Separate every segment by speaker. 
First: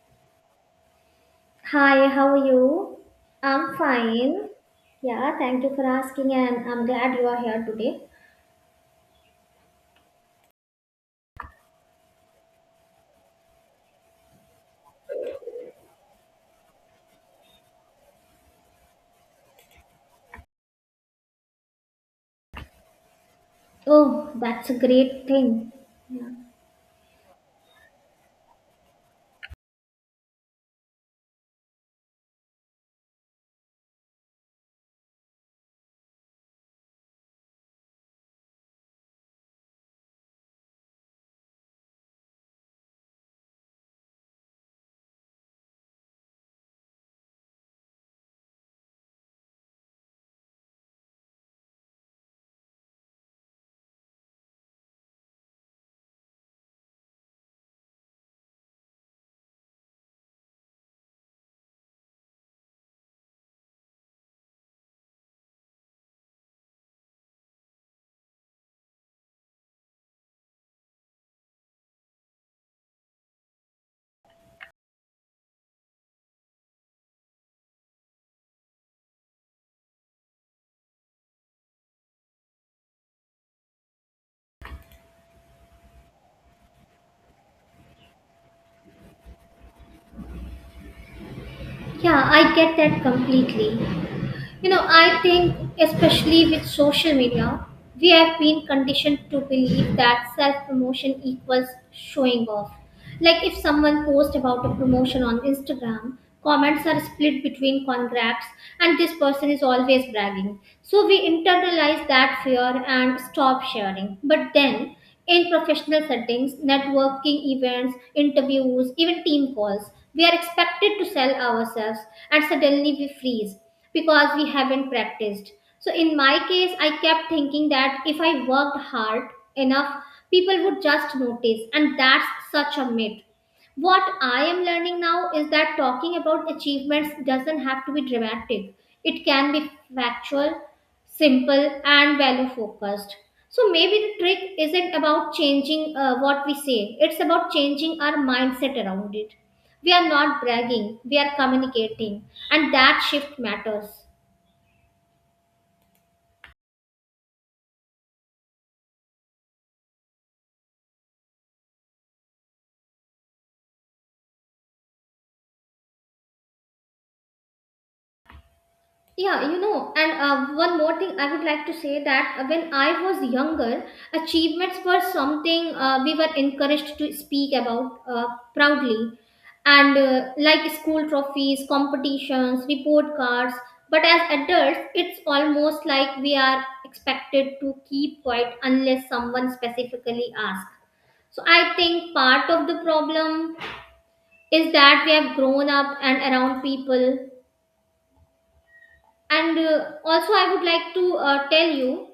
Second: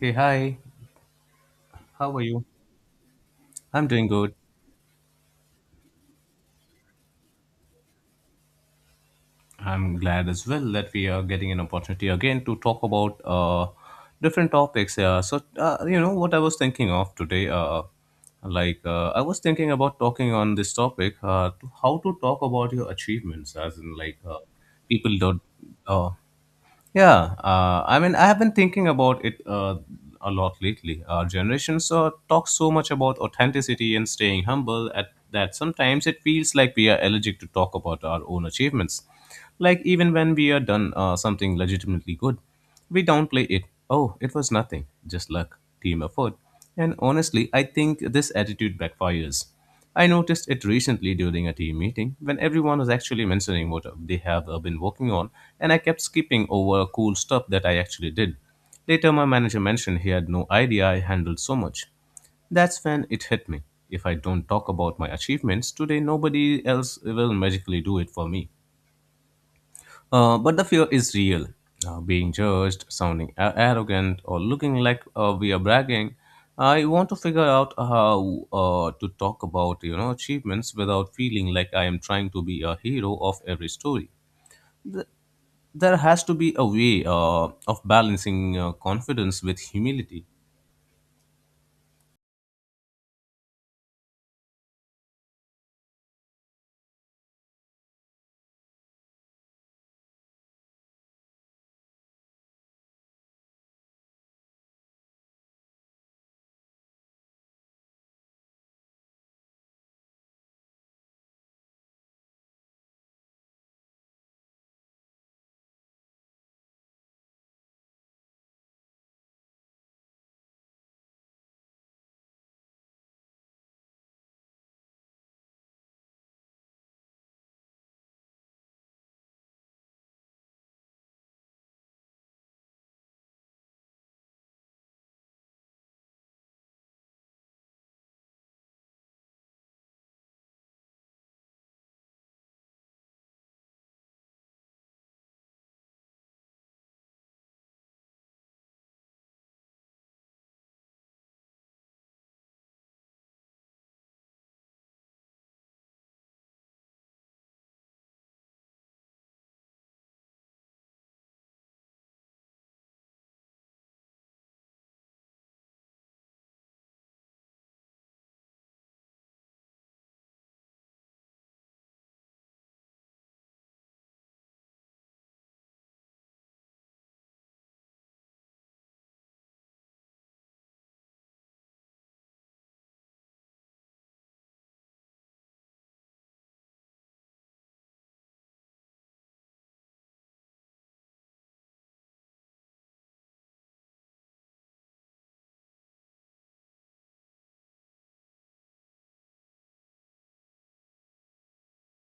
Speaker 1: Hey, hi.
Speaker 2: Hi,
Speaker 1: How are
Speaker 2: how are
Speaker 1: you?
Speaker 2: you? I'm
Speaker 1: I'm doing good.
Speaker 2: fine. Yeah, thank you for asking, and I'm glad you are here today.
Speaker 1: I'm glad as well that we are getting an opportunity again to talk about different topics. Yeah. What I was thinking of today, I was thinking about talking on this topic to how to talk about your achievements,
Speaker 2: Oh, that's a
Speaker 1: people
Speaker 2: great
Speaker 1: don't.
Speaker 2: thing.
Speaker 1: Uh,
Speaker 2: Yeah,
Speaker 1: Yeah, I mean, I have been thinking about it a lot lately. Our generations talk so much about authenticity and staying humble at that sometimes it feels like we are allergic to talk about our own achievements. Like even when we are done something legitimately good, we downplay it. Oh, it was nothing, just luck, team effort. And honestly, I think this attitude backfires. I noticed it recently during a team meeting when everyone was actually mentioning what they have been working on, and I kept skipping over cool stuff that I actually did. Later, my manager mentioned he had no idea I handled so much. That's when it hit me. If I don't talk about my achievements today, nobody else will magically do it for me. But the fear is real. Being judged, sounding arrogant, or looking like we are bragging. I want to figure out how to talk about you know achievements without feeling like I am trying to be a hero of every story. Th- there has to be a way of balancing confidence with humility.
Speaker 2: Yeah, I get that completely. You know, I think, especially with social media, we have been conditioned to believe that self promotion equals showing off. Like if someone posts about a promotion on Instagram, comments are split between congrats and this person is always bragging. So we internalize that fear and stop sharing. But then in professional settings, networking events, interviews, even team calls, we are expected to sell ourselves and suddenly we freeze because we haven't practiced. So in my case, I kept thinking that if I worked hard enough, people would just notice, and that's such a myth. What I am learning now is that talking about achievements doesn't have to be dramatic, it can be factual, simple, and value focused. So maybe the trick isn't about changing what we say, it's about changing our mindset around it. We are not bragging, we are communicating, and that shift matters. Yeah, you know, and one more thing I would like to say that when I was younger, achievements were something we were encouraged to speak about proudly, and like school trophies, competitions, report cards. But as adults, it's almost like we are expected to keep quiet unless someone specifically asks. So I think part of the problem is that we have grown up and around people and also, I would like to tell you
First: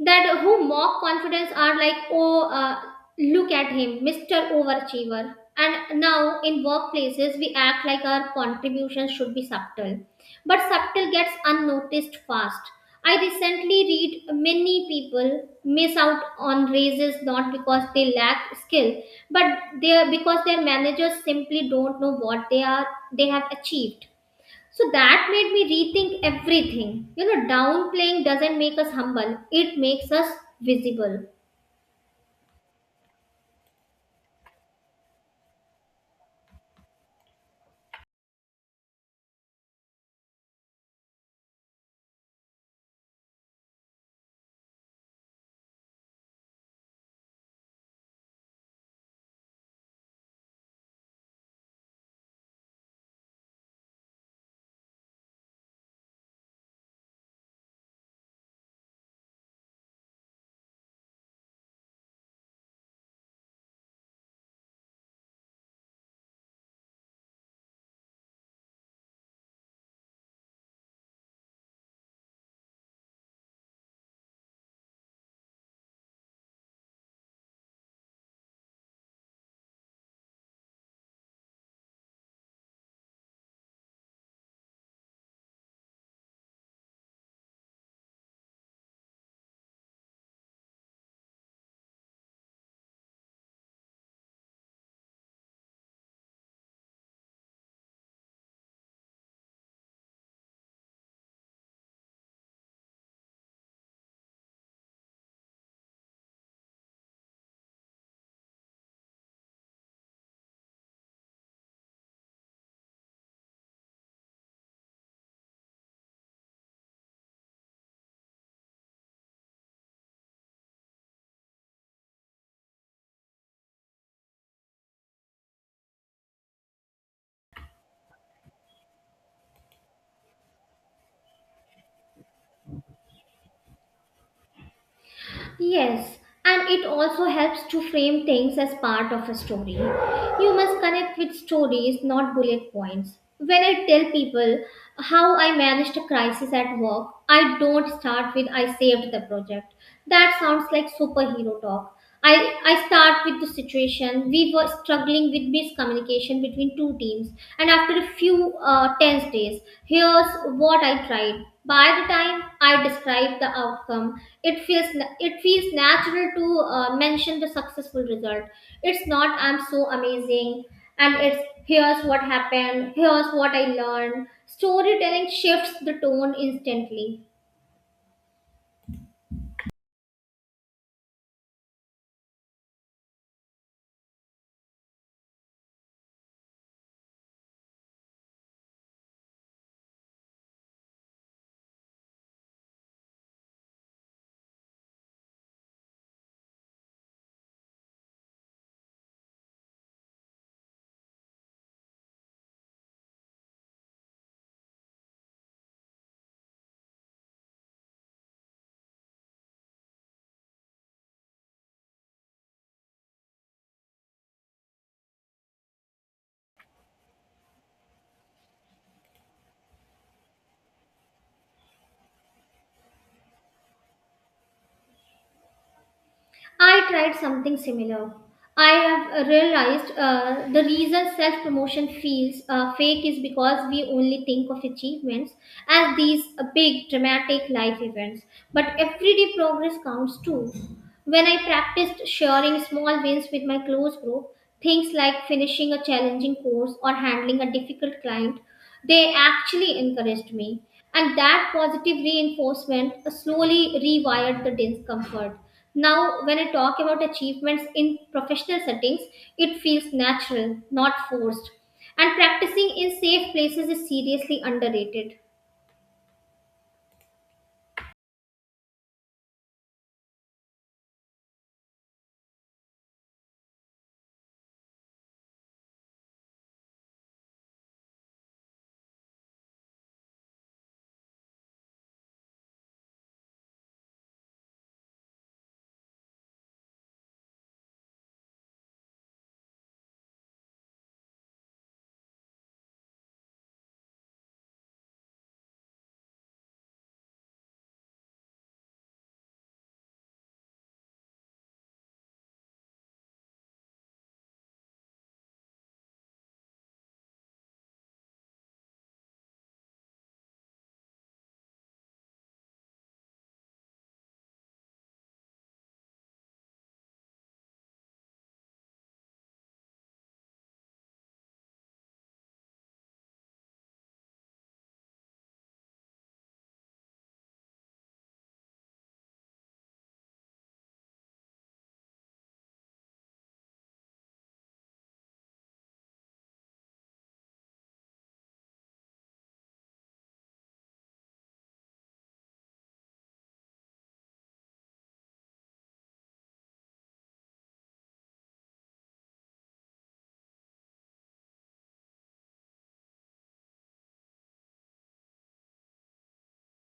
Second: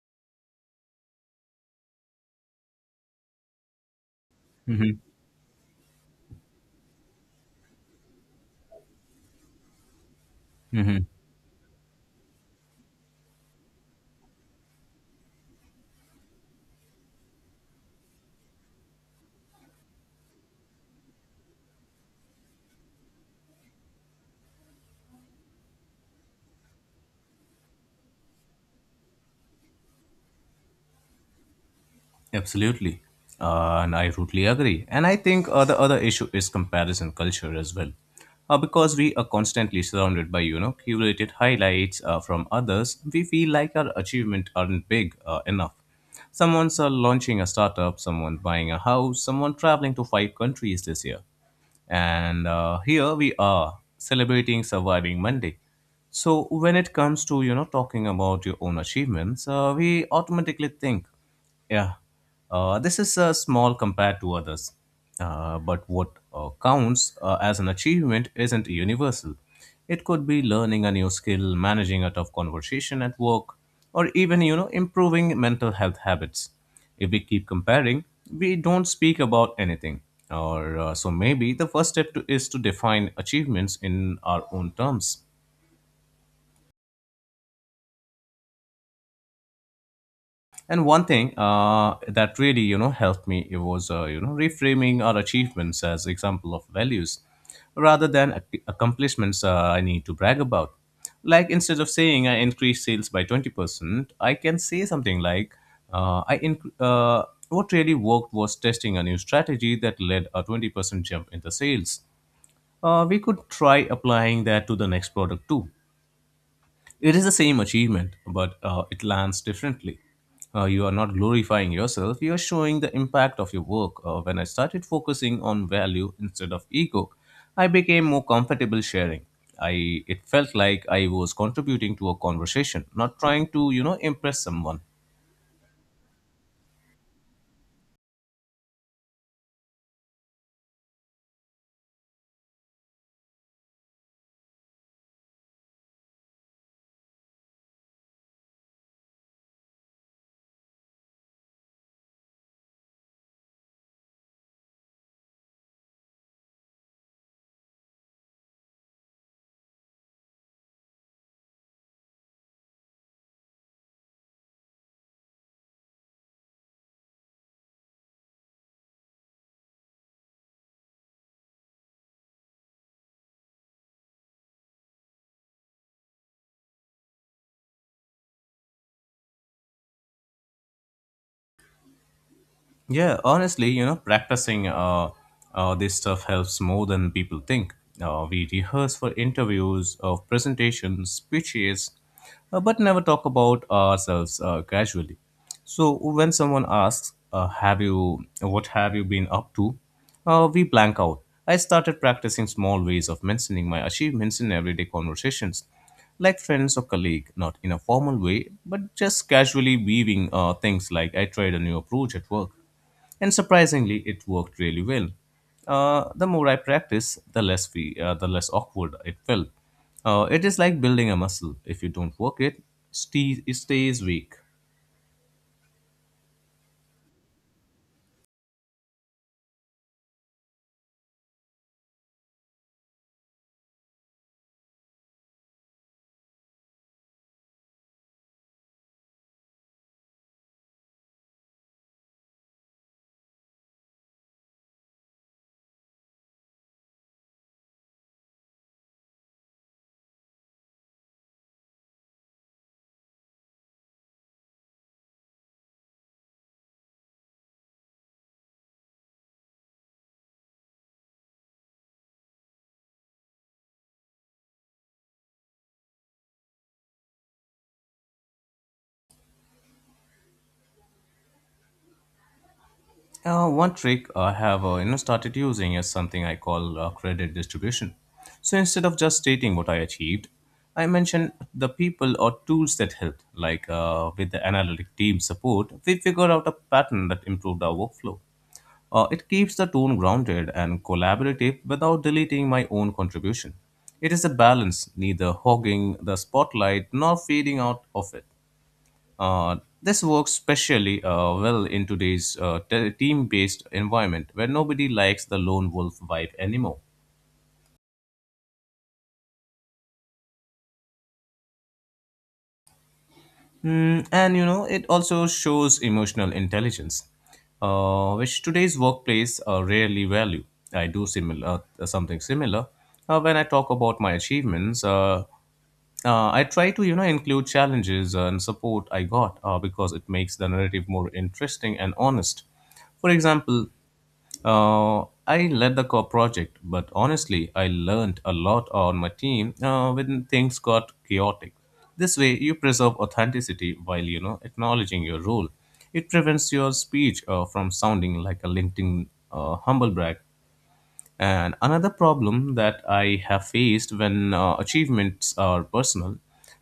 Speaker 2: that who mock confidence are like, oh, look at him, Mr.
Speaker 1: Mhm,
Speaker 2: Overachiever. And now in workplaces, we act like our contributions should be subtle, but
Speaker 1: mhm.
Speaker 2: subtle gets unnoticed fast. I recently read many people miss out on raises not because they lack skill, but they because their managers simply don't know what they have achieved, so that made me rethink everything. You know, downplaying doesn't make us humble, it makes us visible.
Speaker 1: Absolutely. And I totally agree. And I think the other issue is comparison culture as well. Because we are constantly surrounded by, you know, curated highlights from others, we feel like our achievement aren't big enough. Someone's launching a startup, someone buying a house, someone traveling to 5 countries this year, and here we are celebrating surviving monday. So when it comes to you know talking about your own achievements, we automatically think, yeah, this is small compared to others. But what counts as an achievement isn't universal. It could be learning a new skill, managing a tough conversation at work, or even, you know, improving mental health habits. If we keep comparing, we don't speak about anything. Or so maybe the first step to, is to define achievements in our own terms. And one thing that really, you know, helped me it was, you know, reframing our achievements as example of values, rather than accomplishments I need to brag about. Like instead of saying I increased sales by 20%, I can say something like, uh, I inc- uh, what really worked was testing a new strategy that led a 20% jump in the sales. We could try applying that to the next product too. It is the same achievement, but it lands differently. You are not glorifying yourself, you are showing the impact of your work. When I started focusing on value instead of ego, I became more comfortable sharing. I It felt like I was contributing to a conversation, not trying to, you know, impress someone.
Speaker 2: Yes, and it also helps to frame things as part of a story. You must connect with stories, not bullet points. When I tell people how I managed a crisis at work, I don't start with I saved the project. That sounds like superhero talk. I start with the situation. We were struggling with miscommunication between two teams, and after a few tense days, here's what I tried. By the time I describe the outcome, it feels it feels natural to mention the successful result. It's not I'm so amazing, and it's here's what happened, here's what I learned. Storytelling shifts the tone instantly.
Speaker 1: Yeah, honestly, you know, practicing this stuff helps more than people think. We rehearse for interviews, presentations, speeches, but never talk about ourselves casually. So when someone asks, "Have you? What have you been up to?" We blank out. I started practicing small ways of mentioning my achievements in everyday conversations, like friends or colleague, not in a formal way, but just casually weaving things like I tried a new approach at work and surprisingly it worked really well. The more I practiced the less awkward it felt. It is like building a muscle. If you don't work it, it stays weak.
Speaker 2: I tried something similar. I have realized the reason self promotion feels fake is because we only think of achievements as these big, dramatic life events. But everyday progress counts too. When I practiced sharing small wins with my close group, things like finishing a challenging course or handling a difficult client, they actually encouraged me, and that positive reinforcement slowly rewired the discomfort. Now, when I talk about achievements in professional settings, it feels natural, not forced. And practicing in safe places is seriously underrated.
Speaker 1: One trick I have you know started using is something I call credit distribution. So instead of just stating what I achieved, I mention the people or tools that helped, like with the analytic team support we figured out a pattern that improved our workflow. It keeps the tone grounded and collaborative without deleting my own contribution. It is a balance, neither hogging the spotlight nor fading out of it. Uh, this works especially well in today's team based environment where nobody likes the lone wolf vibe anymore. Hmm, and you know, it also shows emotional intelligence, which today's workplace rarely value. I do similar Something similar when I talk about my achievements. I try to you know include challenges and support I got because it makes the narrative more interesting and honest. For example, I led the core project, but honestly, I learned a lot on my team when things got chaotic. This way, you preserve authenticity while you know acknowledging your role. It prevents your speech from sounding like a LinkedIn humble brag. And another problem that I have faced when achievements are personal,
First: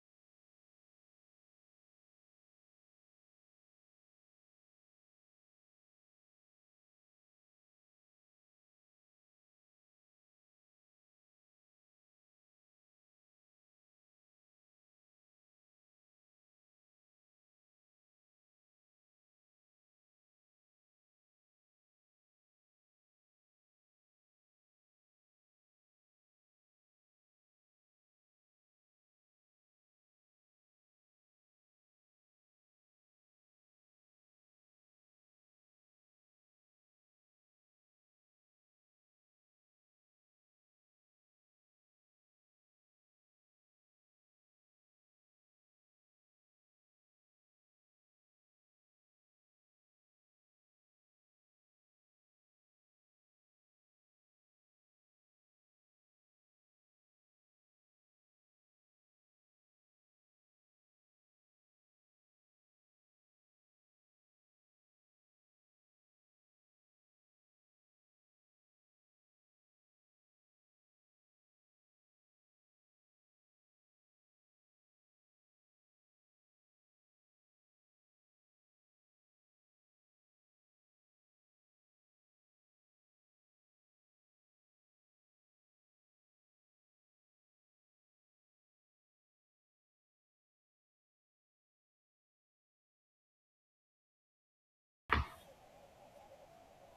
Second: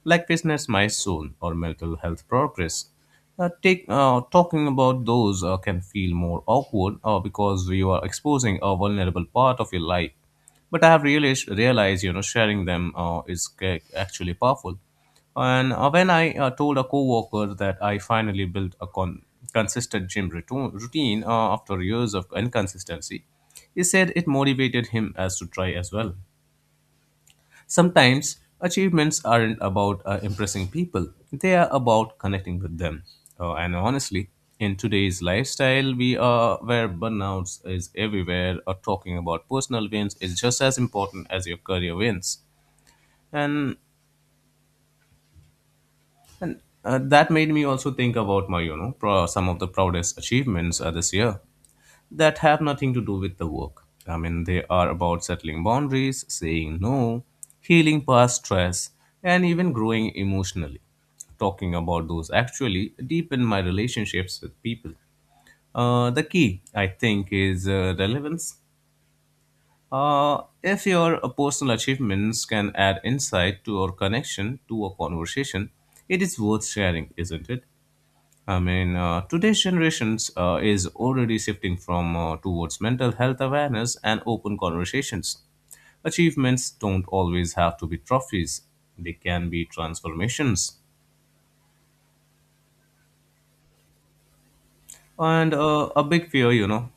Speaker 1: like business milestone or mental health progress, take talking about those can feel more awkward because you are exposing a vulnerable part of your life. But I have realized you know, sharing them is actually powerful. And when I told a coworker that I finally built a consistent gym routine after years of inconsistency, he said it motivated him as to try as well. Sometimes achievements aren't about impressing people; they are about connecting with them. And honestly, in today's lifestyle, we are where burnouts is everywhere. Or talking about personal wins is just as important as your career wins. And That made me also think about my, you know, some of the proudest achievements this year that have nothing to do with the work. I mean, they are about settling boundaries, saying no, healing past stress, and even growing emotionally. Talking about those actually deepen my relationships with people. The key, I think, is relevance. If your personal achievements can add insight to or connection to a conversation, it is worth sharing, isn't it? I mean, today's generations is already shifting from towards mental health awareness and open conversations. Achievements don't always have to be trophies; they can be transformations. And a big fear, you know,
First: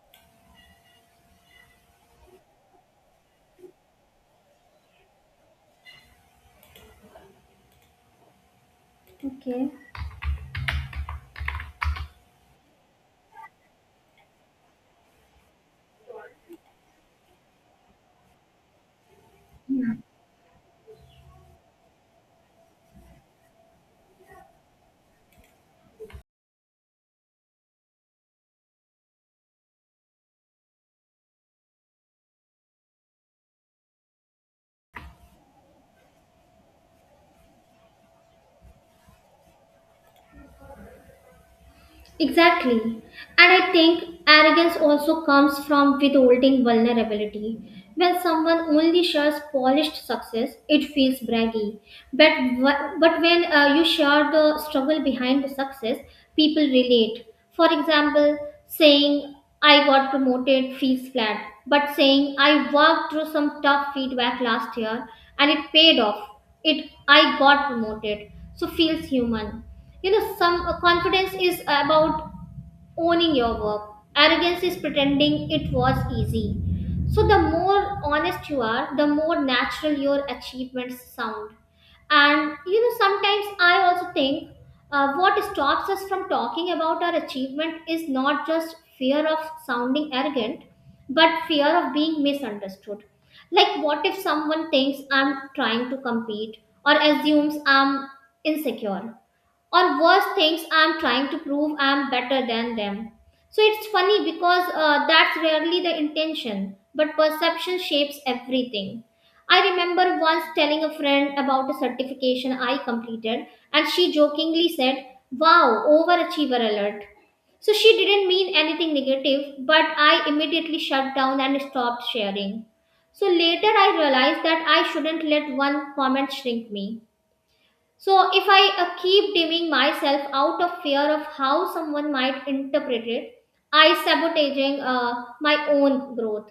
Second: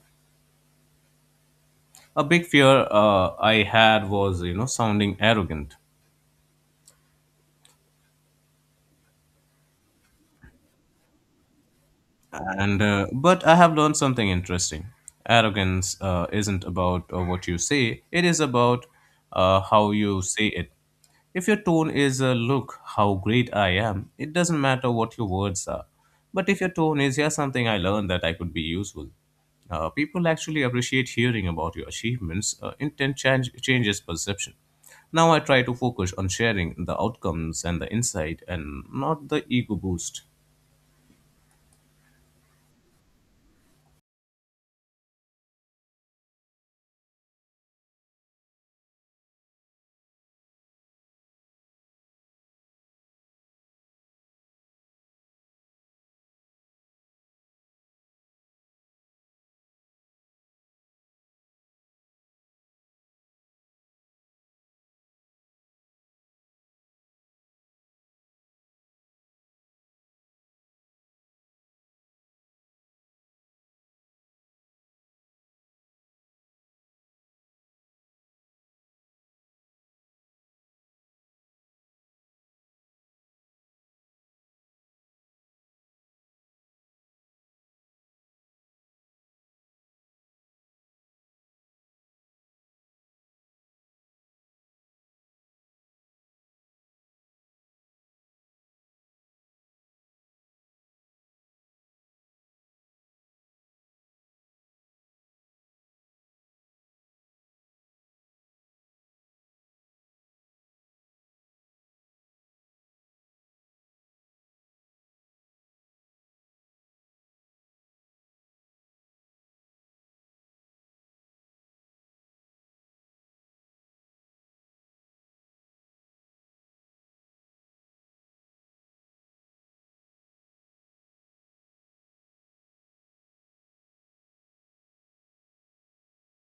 Speaker 1: a big fear I had was, you know, sounding arrogant.
Speaker 2: Okay.
Speaker 1: And But I have learned something interesting. Arrogance isn't about what you say; it is about how you say it. If your tone is "Look how great I am," it doesn't matter what your words are. But if your tone is "Here's something I learned that I could be useful," people actually appreciate hearing about your achievements. Intent changes perception. Now I try to focus on sharing the outcomes and the insight, and not the ego boost.
Speaker 2: Exactly. And I think arrogance also comes from withholding vulnerability. When someone only shares polished success, it feels braggy. But when you share the struggle behind the success, people relate. For example, saying, I got promoted feels flat, but saying, I worked through some tough feedback last year and it paid off. It, I got promoted, so feels human. You know, some confidence is about owning your work. Arrogance is pretending it was easy. So the more honest you are, the more natural your achievements sound. And you know, sometimes I also think, what stops us from talking about our achievement is not just fear of sounding arrogant, but fear of being misunderstood. Like what if someone thinks I'm trying to compete, or assumes I'm insecure, or worse, things I'm trying to prove I'm better than them. So it's funny because that's rarely the intention, but perception shapes everything. I remember once telling a friend about a certification I completed, and she jokingly said, wow, overachiever alert. So she didn't mean anything negative, but I immediately shut down and stopped sharing. So later I realized that I shouldn't let one comment shrink me. So if I keep dimming myself out of fear of how someone might interpret it, I sabotaging my own growth.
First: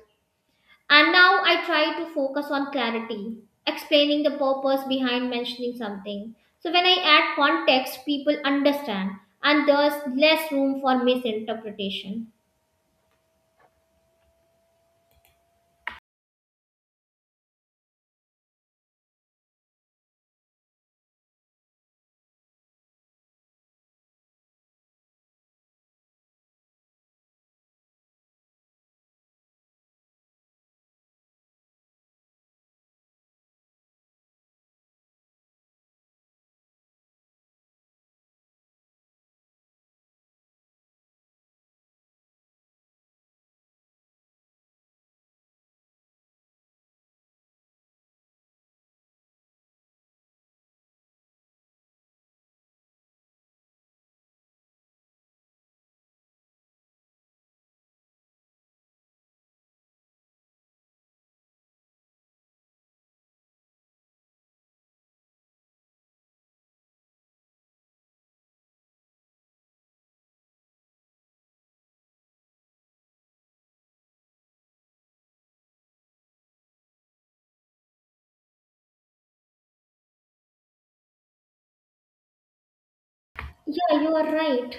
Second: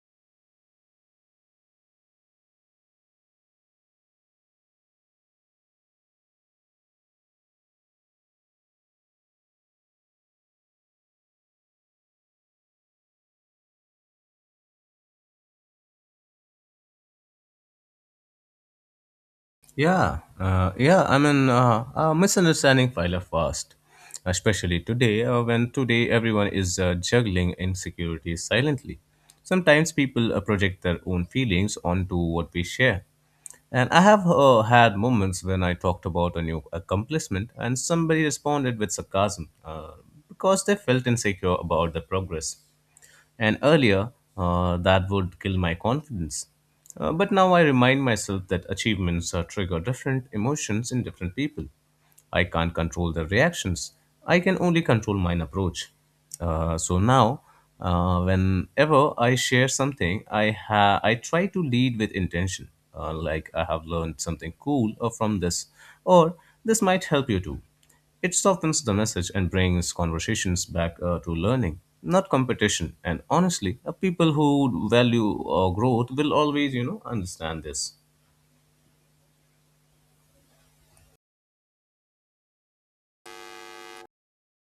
Speaker 2: And now I try to focus on clarity, explaining the purpose behind mentioning something. So when I add context, people understand, and there's less room for misinterpretation.
Speaker 1: Yeah. I mean, misunderstanding file up fast, especially today when today everyone is juggling insecurities silently. Sometimes people project their own feelings onto what we share. And I have had moments when I talked about a new accomplishment and somebody responded with sarcasm because they felt insecure about the progress. And earlier, that would kill my confidence. But now I remind myself that achievements trigger different emotions in different people. I can't control their reactions. I can only control mine approach. So now, whenever I share something, I try to lead with intention. Like I have learned something cool from this, or this might help you too. It softens the message and brings conversations back to learning, not competition. And honestly, people who value growth will always, you know, understand this.
Speaker 2: Yeah, you are right.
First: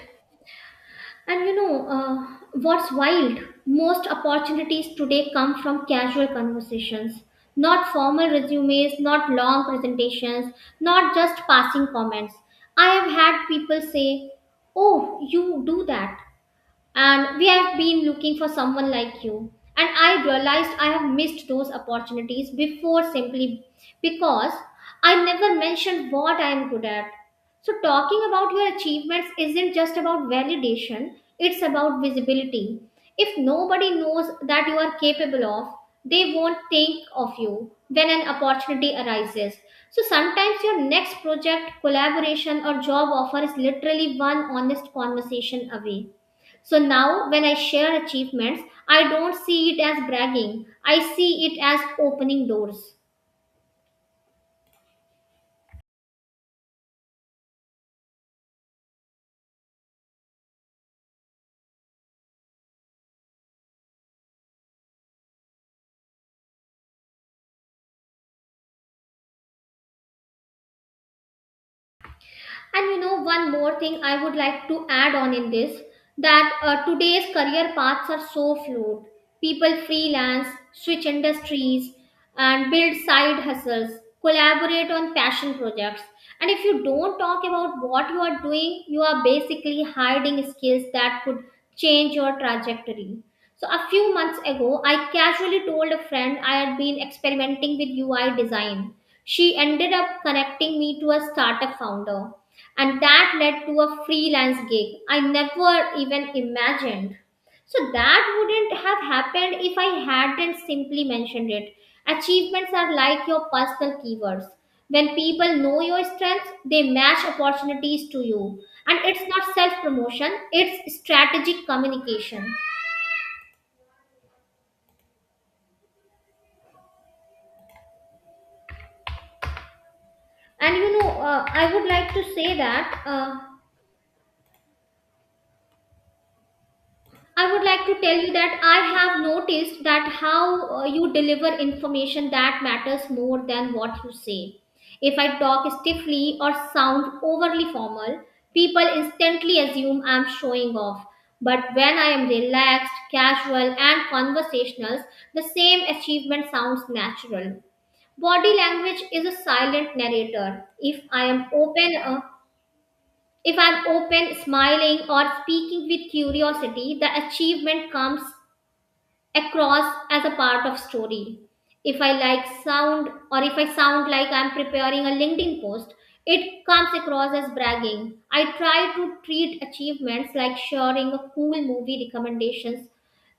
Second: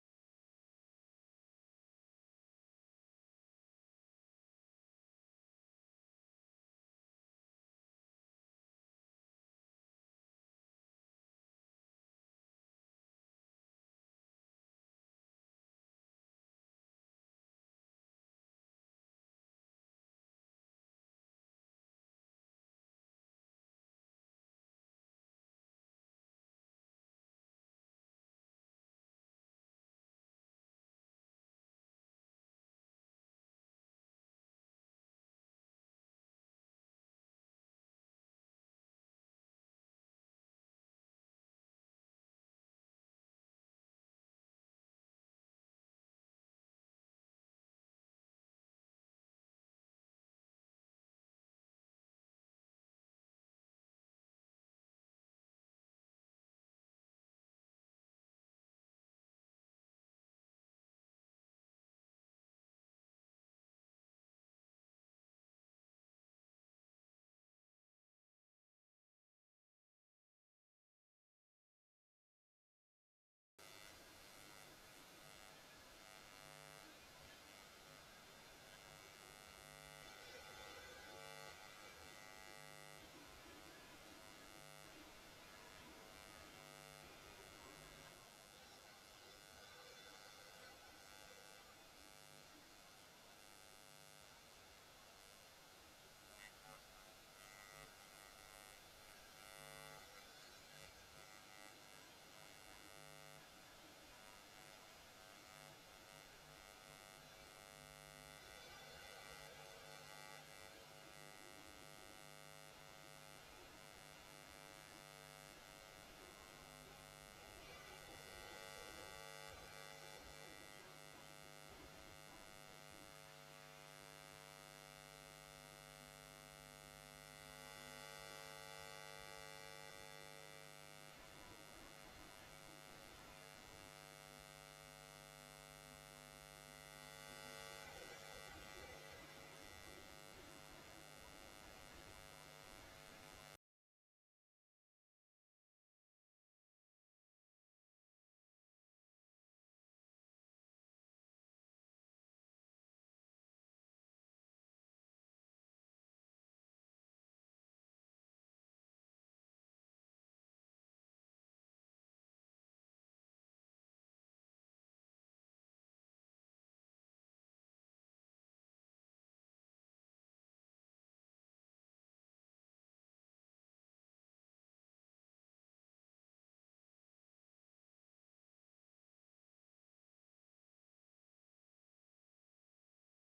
Speaker 2: And you know, what's wild? Most opportunities today come from casual conversations, not formal resumes, not long presentations, not just passing comments. I have had people say, oh, you do that and we have been looking for someone like you. And I realized I have missed those opportunities before simply because I never mentioned what I am good at. So talking about your achievements isn't just about validation, it's about visibility. If nobody knows that you are capable of, they won't think of you when an opportunity arises. So sometimes your next project collaboration or job offer is literally one honest conversation away. So now, when I share achievements, I don't see it as bragging, I see it as opening doors. And you know, one more thing I would like to add on in this, that today's career paths are so fluid. People freelance, switch industries, and build side hustles, collaborate on passion projects. And if you don't talk about what you are doing, you are basically hiding skills that could change your trajectory. So, a few months ago, I casually told a friend I had been experimenting with UI design. She ended up connecting me to a startup founder and that led to a freelance gig I never even imagined. So that wouldn't have happened if I hadn't simply mentioned it. Achievements are like your personal keywords. When people know your strengths, they match opportunities to you. And it's not self promotion, it's strategic communication. And you know, I would like to say that. I would like to tell you that I have noticed that how you deliver information that matters more than what you say. If I talk stiffly or sound overly formal, people instantly assume I'm showing off. But when I am relaxed, casual, and conversational, the same achievement sounds natural. Body language is a silent narrator. If I'm open, smiling, or speaking with curiosity, the achievement comes across as a part of story. If I like sound, or if I sound like I'm preparing a LinkedIn post, it comes across as bragging. I try to treat achievements like sharing a cool movie recommendations,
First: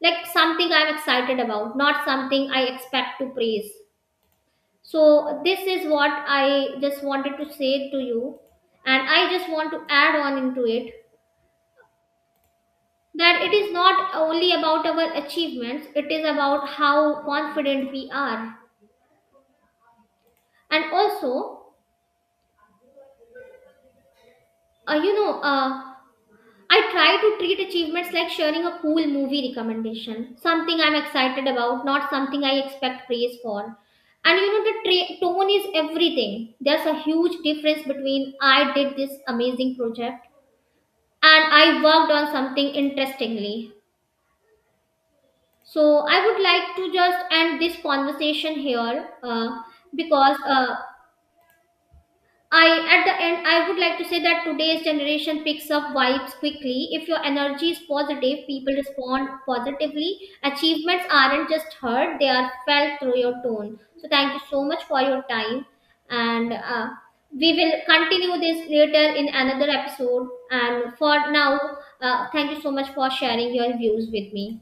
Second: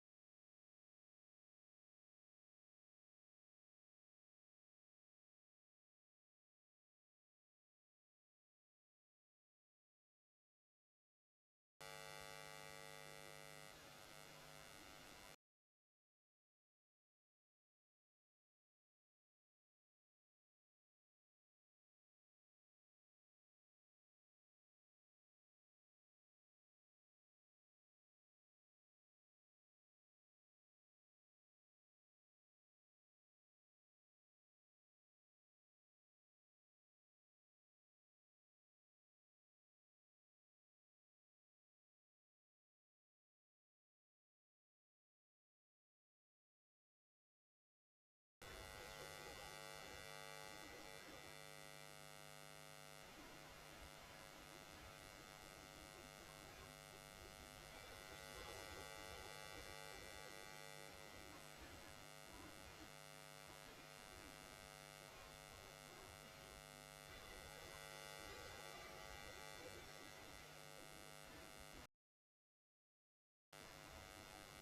Speaker 2: like something I'm excited about, not something I expect to praise. So this is what I just wanted to say to you, and I just want to add on into it that it is not only about our achievements, it is about how confident we are. And also, you know, I try to treat achievements like sharing a cool movie recommendation, something I'm excited about, not something I expect praise for. And you know, the tone is everything. There's a huge difference between I did this amazing project and I worked on something interestingly. So I would like to just end this conversation here, because I, at the end, I would like to say that today's generation picks up vibes quickly. If your energy is positive, people respond positively. Achievements aren't just heard; they are felt through your tone. So thank you so much for your time, and we will continue this later in another episode. And for now, thank you so much for sharing your views with me.